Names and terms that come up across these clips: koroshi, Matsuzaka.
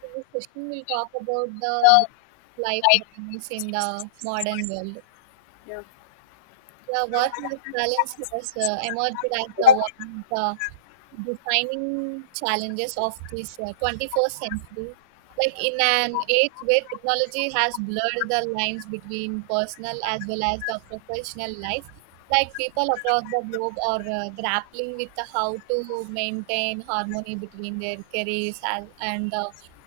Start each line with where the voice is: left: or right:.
right: In this session, we'll talk about the life balance in the modern world. The work-life balance has emerged as the one of the defining challenges of this 21st century. Like in an age where technology has blurred the lines between personal as well as the professional life, like people across the globe are grappling with how to maintain harmony between their careers and the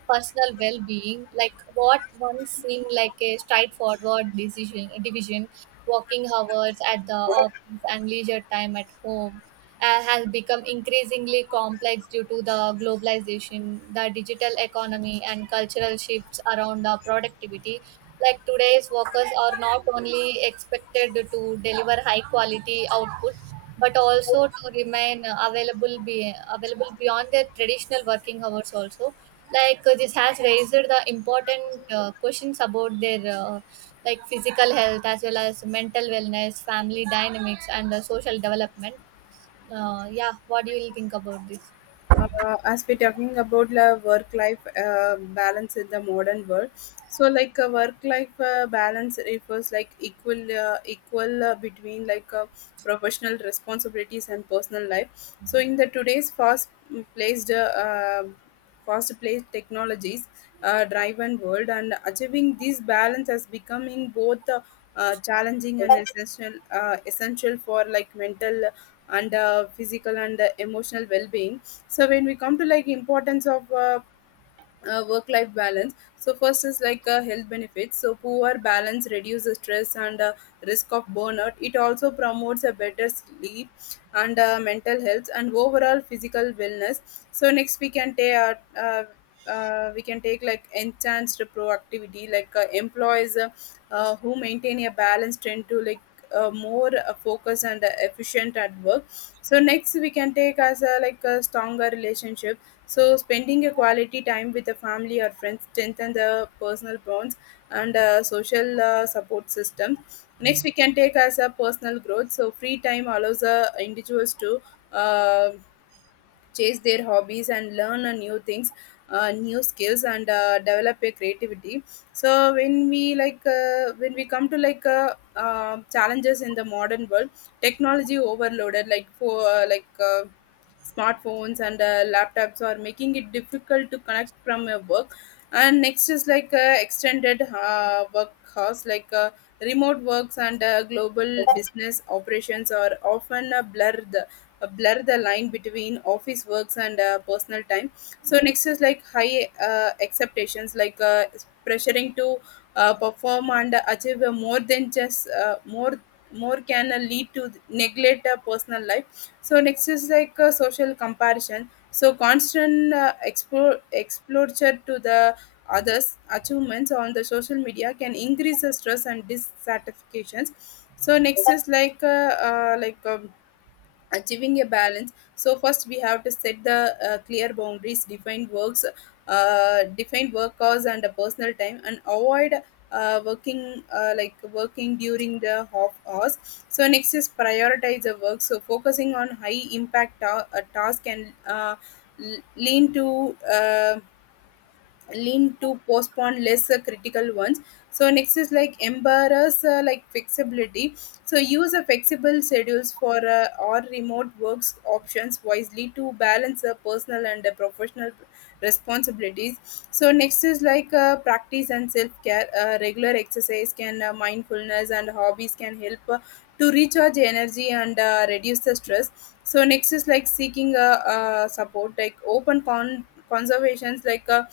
right: personal well-being like what once seemed like a straightforward decision division working hours at the office and leisure time at home has become increasingly complex due to the globalization, the digital economy, and cultural shifts around the productivity. Like today's workers are not only expected to deliver high quality output, but also to remain available beyond their traditional working hours also like this has raised the important questions about their like physical health as well as mental wellness family dynamics and social development yeah, what do you will think about this?
left: As we're talking about the work life balance in the modern world, so like a work life balance refers like equal between like professional responsibilities and personal life. So in the today's placed uh, fast paced technologies driven world, and achieving this balance has becoming both challenging and essential for like mental and physical and emotional well-being. So when we come to like importance of work life balance, so first is like health benefits. So poor balance reduces stress and risk of burnout. It also promotes a better sleep and mental health and overall physical wellness. So next we can take like enhanced productivity. Like employees who maintain a balance tend to like more focus and efficient at work. So next we can take as a like a stronger relationship. So spending a quality time with the family or friends strengthen the personal bonds and social support system. Next, we can take as a personal growth. So free time allows individuals to uh, chase their hobbies and learn a new things, new skills, and develop a creativity. So when we come to like challenges in the modern world. Technology overloaded, like for like smartphones and laptops are making it difficult to connect from your work. And next is like extended work hours. Like remote works and global business operations are often a blur blur the line between office works and personal time. So next is like high expectations. Like pressuring to perform and achieve more than just more can lead to neglect personal life. So next is like social comparison. So constant exposure to the others achievements on the social media can increase the stress and dissatisfactions. So next is like achieving a balance. So first we have to set the clear boundaries. Define works uh, define work hours and a personal time, and avoid working during the off hours. So next is prioritize the work. So focusing on high impact task and l- lean to uh, lean to postpone less critical ones. So next is like embarrass like flexibility. So use a flexible schedules for or remote works options wisely to balance personal and professional responsibilities. So next is like practice and self-care. Regular exercise can, mindfulness and hobbies can help to recharge energy and reduce the stress. So next is like seeking a support. Like open conservations. Like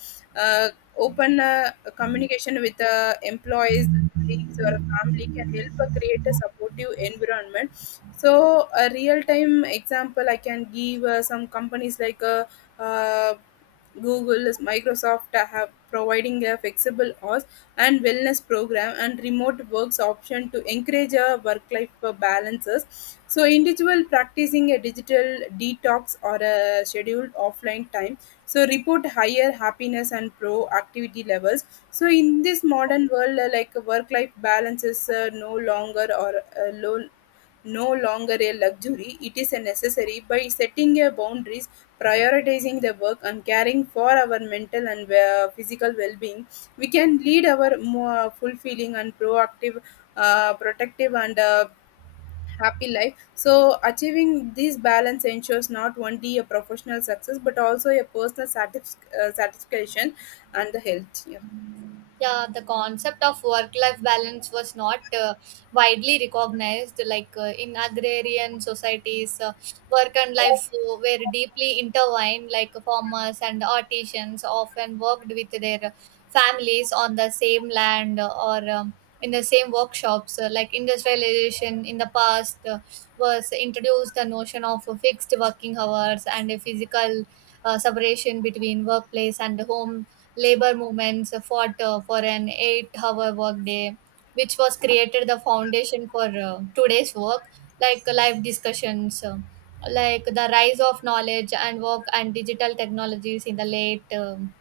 left: uh, open communication with employees, colleagues, or family can help create a supportive environment. So a real-time example I can give, some companies like uh, Google, Microsoft have providing a flexible hours and wellness program and remote works option to encourage a work-life balances. So individual practicing a digital detox or a scheduled offline time so report higher happiness and pro activity levels. So in this modern world, like work life balance is uh, low no longer a luxury. It is a necessary by setting a boundaries, prioritizing the work, and caring for our mental and physical well-being. We can lead our more fulfilling and proactive protective and happy life. So achieving this balance ensures not only a professional success but also a personal satisfaction and the health. Yeah.
right: Yeah, the concept of work life balance was not widely recognized, like in agrarian societies work and life were deeply intertwined, like farmers and artisans often worked with their families on the same land or in the same workshops. Like industrialization in the past was introduced the notion of fixed working hours and a physical separation between workplace and home. Labor movements fought for an 8-hour workday, which was created the foundation for today's work, like live discussions. Like the rise of knowledge and work and digital technologies in the late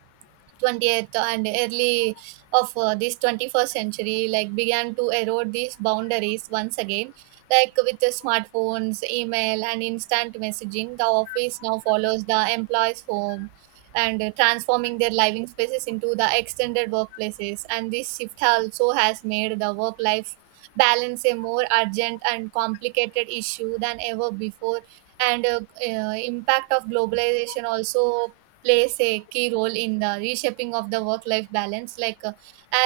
right: 20th and early of this 21st century like began to erode these boundaries once again, like with the smartphones email and instant messaging the office now follows the employees home and transforming their living spaces into the extended workplaces, and this shift also has made the work life balance a more urgent and complicated issue than ever before. And Impact of globalization also plays a key role in the reshaping of the work life balance, like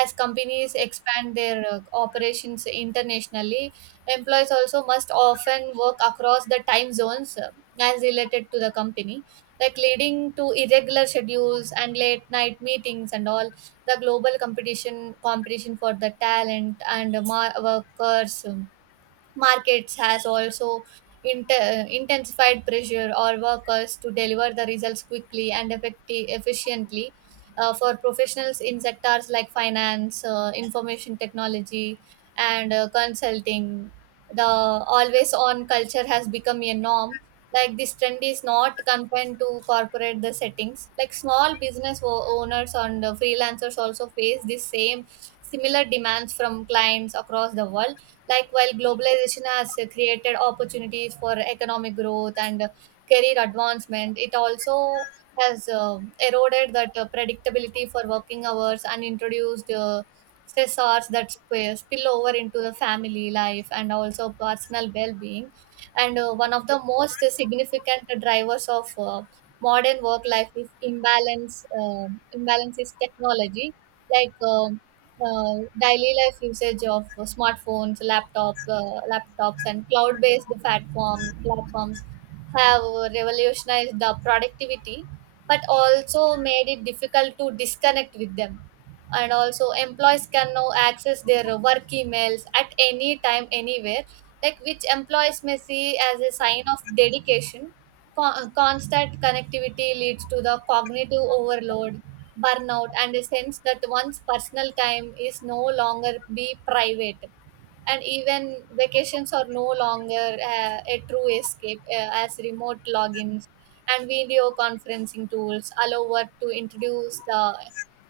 right: as companies expand their operations internationally employees also must often work across the time zones, as related to the company, like leading to irregular schedules and late night meetings and all. The global competition for the talent and workers markets has also intensified pressure on workers to deliver the results quickly and efficiently. For professionals in sectors like finance, information technology, and consulting, the always on culture has become a norm, like this trend is not confined to corporate the settings, like small business owners and freelancers also face the same similar demands from clients across the world. Like while globalization has created opportunities for economic growth and career advancement, it also has eroded that predictability for working hours and introduced stressors that spill over into the family life and also personal well-being. And one of the most significant drivers of modern work life is imbalance. Imbalance is technology. like um Daily life usage of smartphones, laptops, and cloud-based platforms have revolutionized the productivity, but also made it difficult to disconnect with them. And also, employees can now access their work emails at any time, anywhere, like which employees may see as a sign of dedication. Constant connectivity leads to the cognitive overload, burnout, and a sense that one's personal time is no longer be private, and even vacations are no longer a true escape, as remote logins and video conferencing tools allow work to introduce the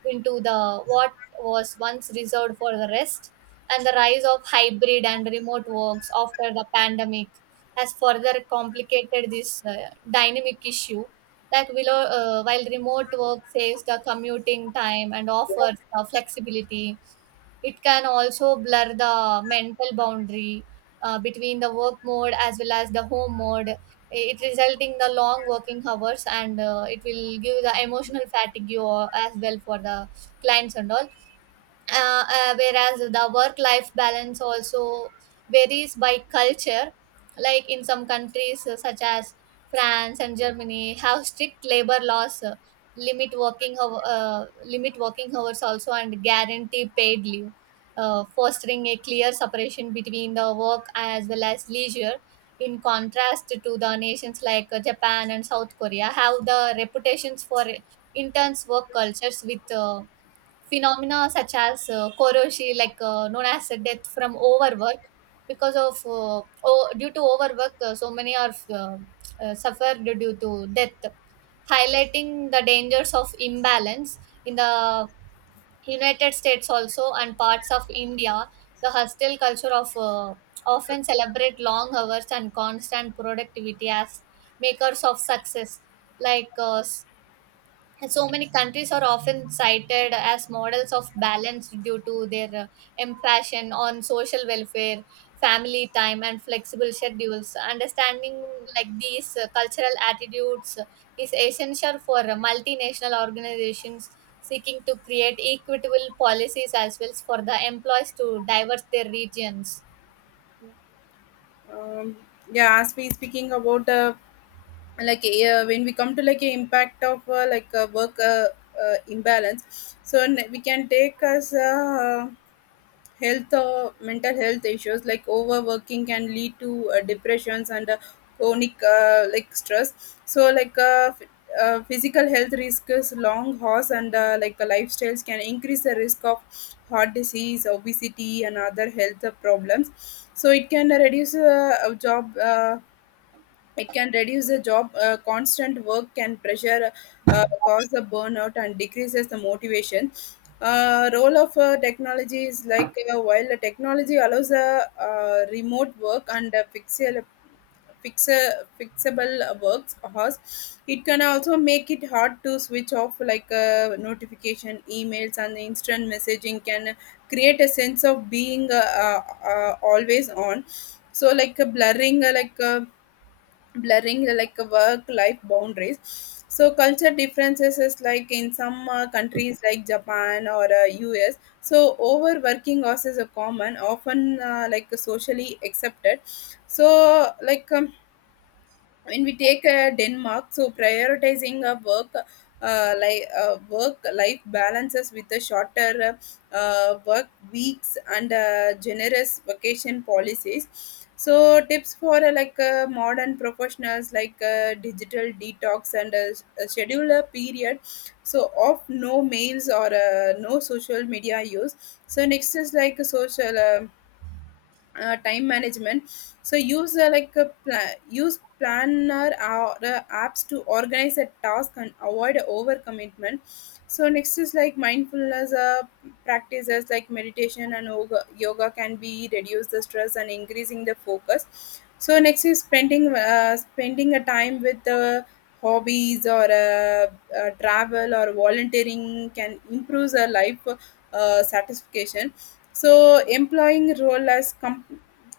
right: into the what was once reserved for the rest. And the rise of hybrid and remote works after the pandemic has further complicated this dynamic issue, like below, while remote work saves the commuting time and offers the flexibility it can also blur the mental boundary between the work mode as well as the home mode. It resulting the long working hours and it will give the emotional fatigue you all as well for the clients and all. Whereas the work life balance also varies by culture, like in some countries such as France and Germany have strict labor laws, limit working hours also and guarantee paid leave, fostering a clear separation between the work as well as leisure. In contrast to the nations like Japan and South Korea have the reputations for intense work cultures with phenomena such as koroshi, like known as death from overwork, because of due to overwork, so many are suffered due to death, highlighting the dangers of imbalance in the United States also and parts of India. The hostile culture of often celebrate long hours and constant productivity as makers of success, like so many countries are often cited as models of balance due to their emphasis on social welfare family time and flexible schedules understanding, like these cultural attitudes is essential for multinational organizations seeking to create equitable policies as well as for the employees to diverse their regions.
left: Um, yeah, as we speaking about the like when we come to like a impact of like a work imbalance, so we can take as health, mental health issues. Like overworking can lead to depressions and chronic like stress. So like physical health risks. Long hours and lifestyles can increase the risk of heart disease, obesity, and other health problems. So it can reduce the job. Constant work can pressure cause the burnout and decreases the motivation. Role of technology is like, while the technology allows a remote work and fixable works hours. It can also make it hard to switch off, like notification emails and the instant messaging can create a sense of being always on. So like a blurring like work life boundaries. So culture differences is like in some countries like Japan or US, so overworking hours is a common, often like socially accepted. So like um, when we take Denmark, so prioritizing a work, work life balances with the shorter work weeks and generous vacation policies. So tips for modern professionals. Like digital detox and schedule a period, so of no mails or no social media use. So next is like a social time management. So use planner or apps to organize a task and avoid overcommitment. So next is like mindfulness practices like meditation and yoga can be reduce the stress and increasing the focus. So next is spending a time with hobbies or travel or volunteering can improve the life satisfaction. So employing role as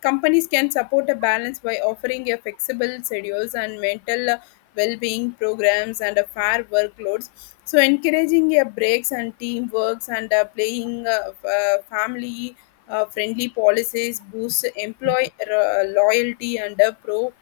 left: companies can support a balance by offering a flexible schedules and mental well-being programs and a fair workloads. So encouraging a breaks and teamworks and playing family friendly policies boosts employee loyalty and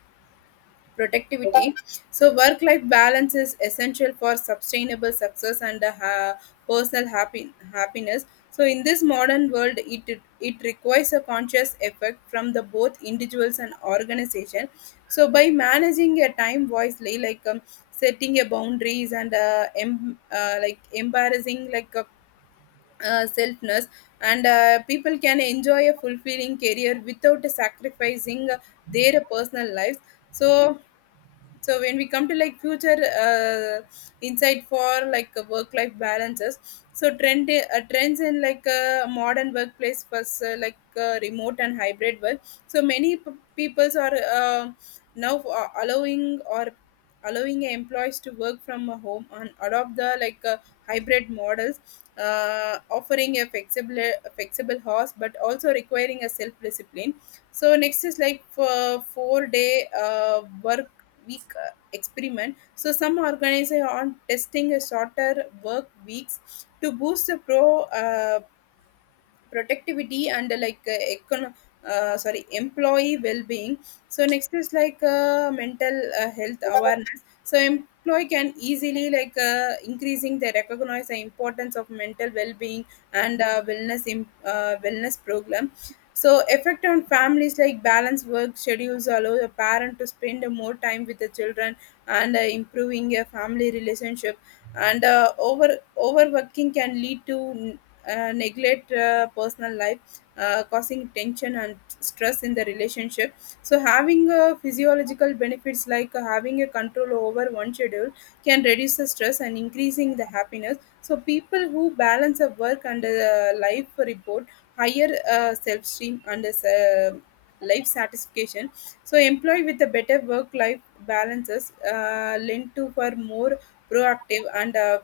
left: productivity. So work life balance is essential for sustainable success and personal happiness. So in this modern world, it requires a conscious effort from the both individuals and organization. So by managing your time wisely, setting your boundaries and embarrassing like selfness, and people can enjoy a fulfilling career without sacrificing their personal lives. So so when we come to like future uh, insight for like work life balances. So trends in like modern workplace plus remote and hybrid work. So many peoples are now a- allowing or allowing employees to work from a home and adopt the like hybrid models, offering a flexible house but also requiring a self discipline. So next is like for 4-day work week experiment. So some organizations are testing a shorter work weeks to boost the productivity and sorry, employee well-being. So next is like mental health awareness. So employee can easily like increasing they recognize the importance of mental well-being and wellness program. So effect on families, like balance work schedules allow the parent to spend more time with the children and improving a family relationship. And overworking can lead to neglect personal life, causing tension and stress in the relationship. So having physiological benefits, like having a control over one schedule can reduce the stress and increasing the happiness. So people who balance a work and life report higher self esteem and life satisfaction. So employee with a better work life balances lend to for more proactive and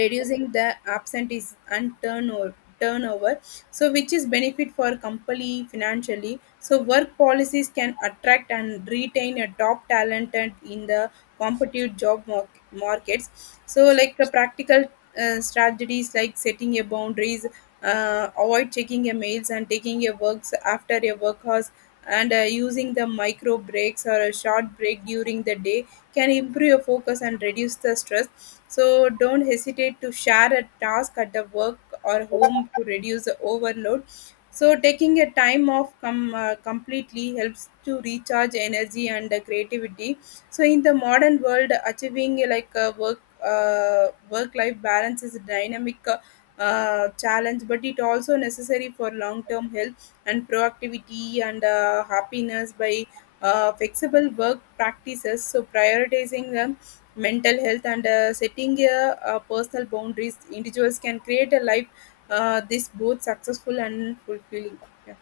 left: reducing the absentees and turnover, so which is benefit for company financially. So work policies can attract and retain a top talent and in the competitive job markets. So like the practical strategies, like setting your boundaries, avoid checking your mails and taking your works after your work hours, and using the micro breaks or a short break during the day can improve your focus and reduce the stress. So don't hesitate to share a task at the work or home to reduce the overload. So taking a time off completely helps to recharge energy and creativity. So in the modern world, achieving like a work work life balance is a dynamic challenge, but it also necessary for long term health and productivity and happiness by flexible work practices, so prioritizing mental health and setting personal boundaries, individuals can create a life this both successful and fulfilling. Yeah,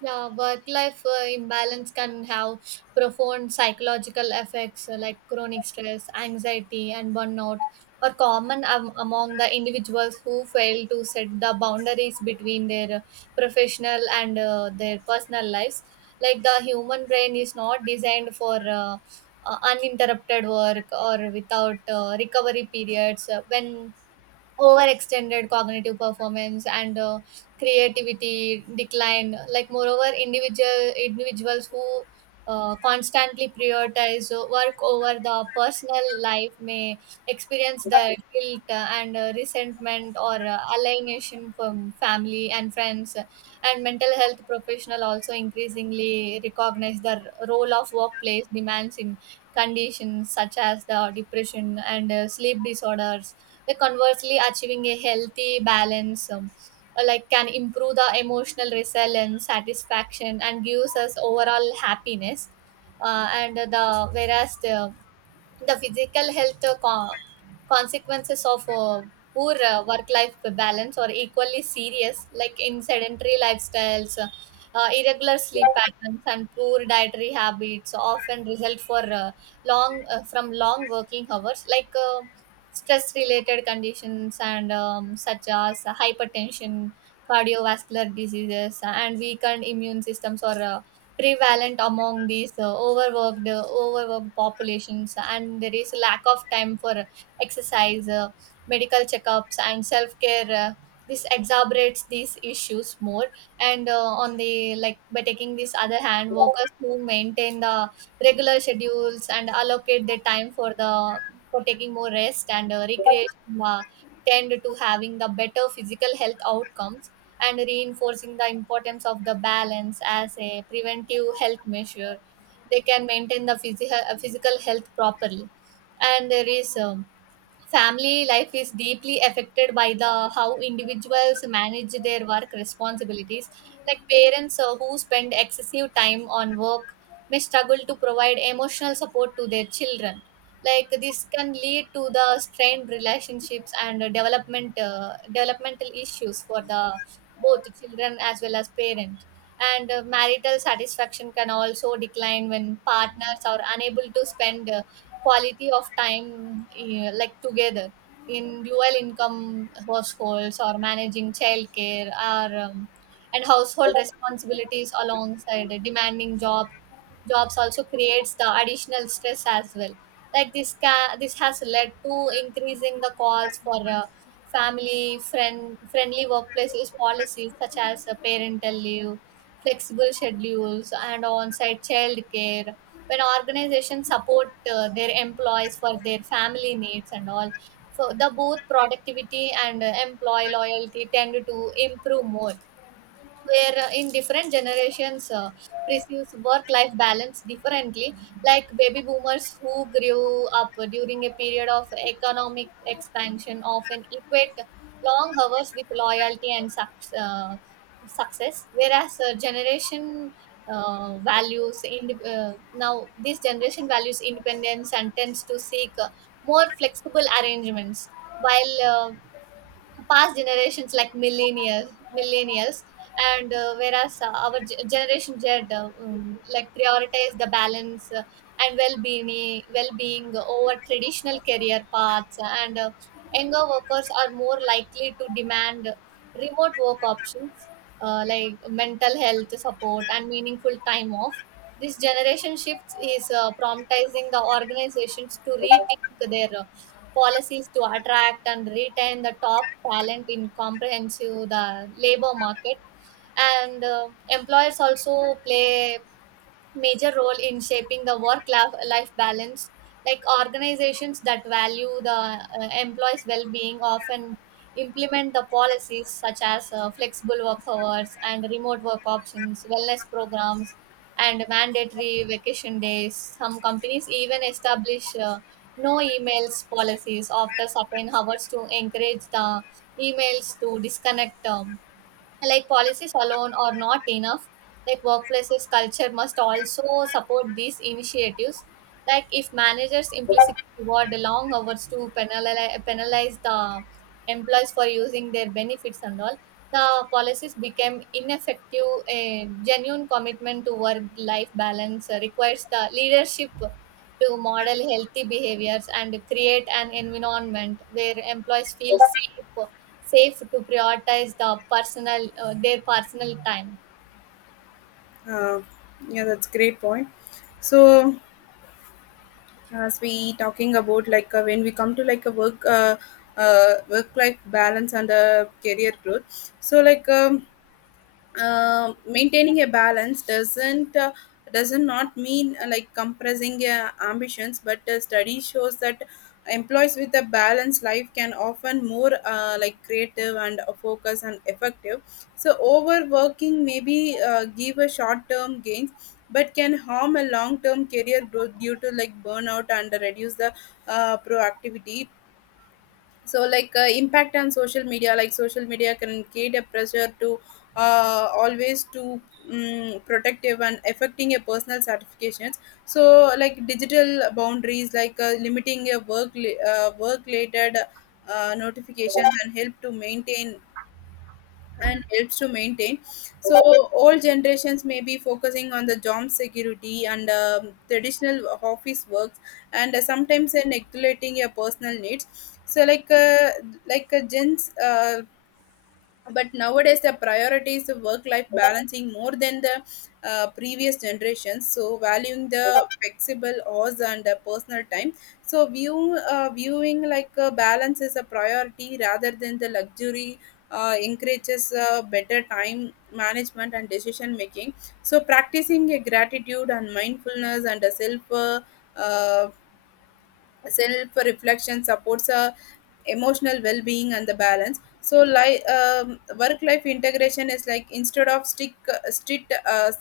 right: Yeah, work life imbalance can have profound psychological effects, like chronic stress, anxiety, and burnout are common among the individuals who fail to set the boundaries between their professional and their personal lives. Like the human brain is not designed for uninterrupted work or without recovery periods. When overextended cognitive performance and creativity decline, like moreover individuals who constantly prioritize work over the personal life may experience the guilt and resentment or alienation from family and friends. And mental health professional also increasingly recognize the role of workplace demands in conditions such as the depression and sleep disorders. Like conversely, achieving a healthy balance like can improve the emotional resilience, satisfaction, and gives us overall happiness. And the whereas the physical health consequences of poor work life balance are equally serious, like in sedentary lifestyles, irregular sleep patterns and poor dietary habits often result for long from long working hours, like stress related conditions and such as hypertension cardiovascular diseases and weakened immune systems or prevalent among these overworked populations, and there is lack of time for exercise, medical checkups and self-care. This exacerbates these issues more. And on the like by taking this other hand workers who maintain the regular schedules and allocate their time for the for taking more rest and recreation tend to having the better physical health outcomes and reinforcing the importance of the balance as a preventive health measure. They can maintain the physical health properly. And there is family life is deeply affected by the how individuals manage their work responsibilities, like parents who spend excessive time on work may struggle to provide emotional support to their children, like this can lead to the strained relationships and developmental issues for the both children as well as parent. And marital satisfaction can also decline when partners are unable to spend quality of time like together in dual income households or managing childcare or and household responsibilities alongside a demanding job jobs also creates the additional stress as well, like this has led to increasing the calls for family friend friendly workplaces policies such as parental leave flexible schedules and on-site child care. When organizations support their employees for their family needs and all, so the both productivity and employee loyalty tend to improve more. Where in different generations perceives work life balance differently, like baby boomers who grew up during a period of economic expansion often equate long hours with loyalty and success, whereas generation values in now this generation values independence and tends to seek more flexible arrangements, while past generations like millennials and whereas generation Z, like prioritize the balance and well-being over traditional career paths, and younger workers are more likely to demand remote work options, like mental health support and meaningful time off. This generation shift is promptizing the organizations to rethink their policies to attract and retain the top talent in comprehensive the labor market. And employers also play major role in shaping the work life balance, like organizations that value the employees well-being often implement the policies such as flexible work hours and remote work options wellness programs and mandatory vacation days. Some companies even establish no emails policies after certain hours to encourage the emails to disconnect. Like policies alone are not enough, like workplaces culture must also support these initiatives, like if managers implicitly reward the long hours to penalize, penalize the employees for using their benefits and all, the policies become ineffective. A genuine commitment to work life balance requires the leadership to model healthy behaviors and create an environment where employees feel safe to prioritize the their personal time.
left: uh, yeah, that's great point. So as we talking about, like, when we come to like a work work life balance and career growth, so maintaining a balance doesn't not mean, like, compressing ambitions, but study shows that employees with a balanced life can often more like creative and focus and effective. So overworking maybe give a short term gains, but can harm a long term career growth due to like burnout and reduce the proactivity. So, like, impact on social media, like social media can create a pressure to always to protective and affecting a personal certifications. So like digital boundaries, like limiting a work related notifications and help to maintain and helps to maintain. So old generations may be focusing on the job security and traditional office works, and sometimes neglecting your personal needs. So like gens but nowadays the priority is the work life balancing more than the previous generations, so valuing the flexible hours and the personal time. So viewing like a balance is a priority rather than the luxury encourages better time management and decision making. So practicing a gratitude and mindfulness and a uh, self reflection supports emotional well being and the balance. So like, work life integration is, like, instead of stick strict uh,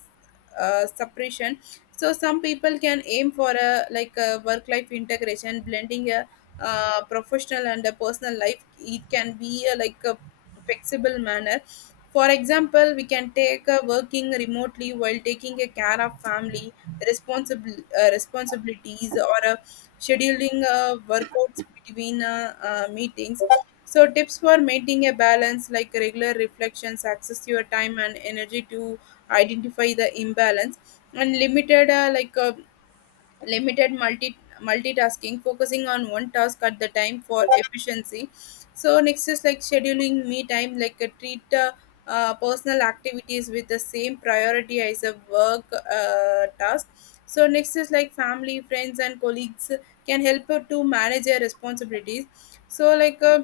left: uh, separation. So some people can aim for a, like, a work life integration, blending a professional and a personal life. It can be a, like, a flexible manner. For example, we can take a working remotely while taking a care of family responsible responsibilities, or a scheduling workouts between meetings. So, tips for maintaining a balance, like regular reflections, access your time and energy to identify the imbalance, and limited multitasking, focusing on one task at the time for efficiency. So next is like scheduling me time, like a treat personal activities with the same priority as a work task. So next is like family, friends and colleagues can help to manage their responsibilities. So like uh,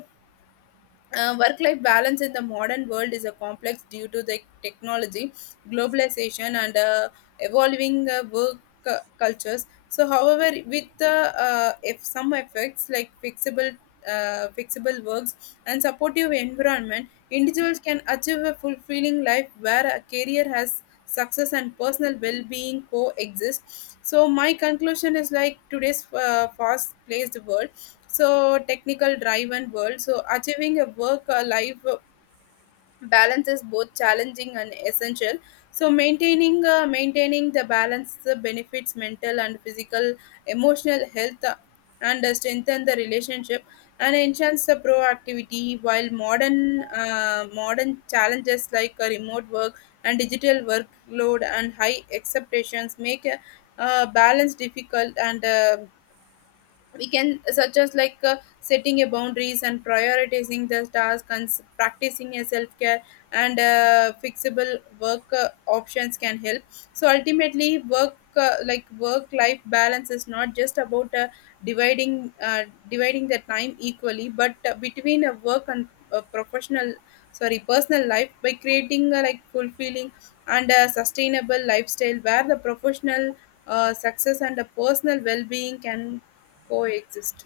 left: uh, work life balance in the modern world is a complex due to the technology, globalization, and evolving work cultures. So, however, with if some effects like flexible, fixable works and supportive environment, individuals can achieve a fulfilling life where a career has success and personal well-being coexist. So my conclusion is like today's fast-paced world, so technical drive and world, so achieving a work life balance is both challenging and essential. So maintaining the balance benefits mental and physical emotional health, and strengthen the relationship and enhance the proactivity. While modern challenges like remote work and digital workload and high expectations make balance difficult and we can, such as like setting a boundaries and prioritizing the task and practicing a self-care and fixable work options can help. So ultimately work life balance is not just about dividing uh, dividing the time equally but between a work and professional, sorry, personal life, by creating a, like, fulfilling and a sustainable lifestyle where the professional success and the personal well-being can coexist.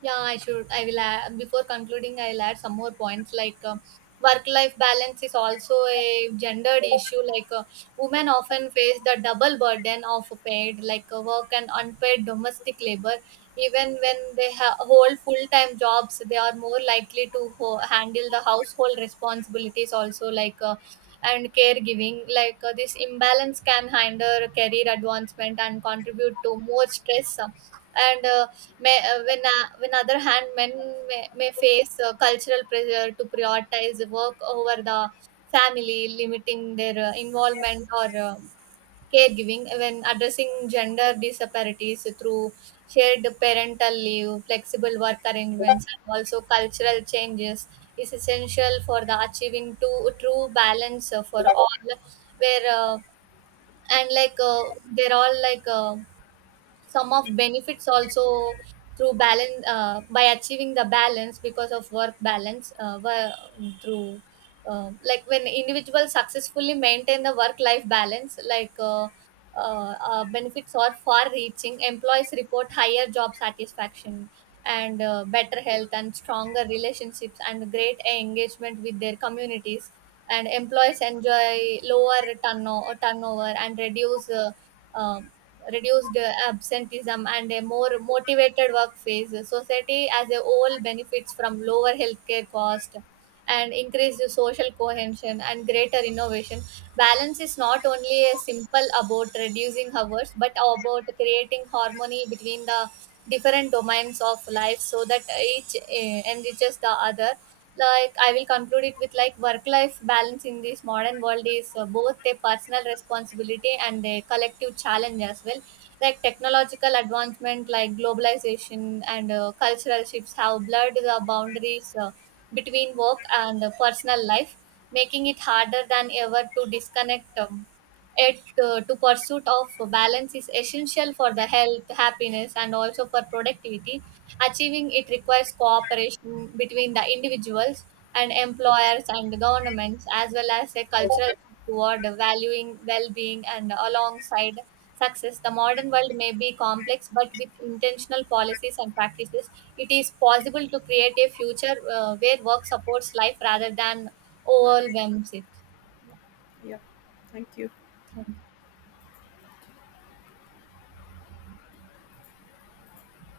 right: Yeah, I should. I will add, before concluding, I'll add some more points, like work life balance is also a gendered issue. Like women often face the double burden of like work and unpaid domestic labor. Even when they hold full time jobs, they are more likely to handle the household responsibilities also, like and caregiving. Like this imbalance can hinder career advancement and contribute to more stress. And May when When other hand, men may face cultural pressure to prioritize work over the family, limiting their involvement or caregiving. When addressing gender disparities through shared parental leave, flexible work arrangements, and also cultural changes is essential for the achieving to true balance for all. Where and like they're all like. Some of benefits also through balance by achieving the balance because of work balance wo- through like when individuals successfully maintain the work life balance, like benefits are far reaching. Employees report higher job satisfaction and better health and stronger relationships and great engagement with their communities, and employees enjoy lower turnover and uh, reduced absenteeism and a more motivated work phase. Society as a whole benefits from lower healthcare cost and increased social cohesion and greater innovation. Balance is not only a simple about reducing hours, but about creating harmony between the different domains of life so that each enriches the other. Like I will conclude it with like work life balance in this modern world is both a personal responsibility and a collective challenge as well, like technological advancement like globalization and cultural shifts have blurred the boundaries between work and personal life, making it harder than ever to disconnect. It To pursuit of balance is essential for the health happiness and also for productivity. Achieving it requires cooperation between the individuals and employers and governments, as well as a cultural shift toward valuing well-being and alongside success. The modern world may be complex, but with intentional policies and practices, it is possible to create a future where work supports life rather than overwhelms it.
left: Yeah, thank you.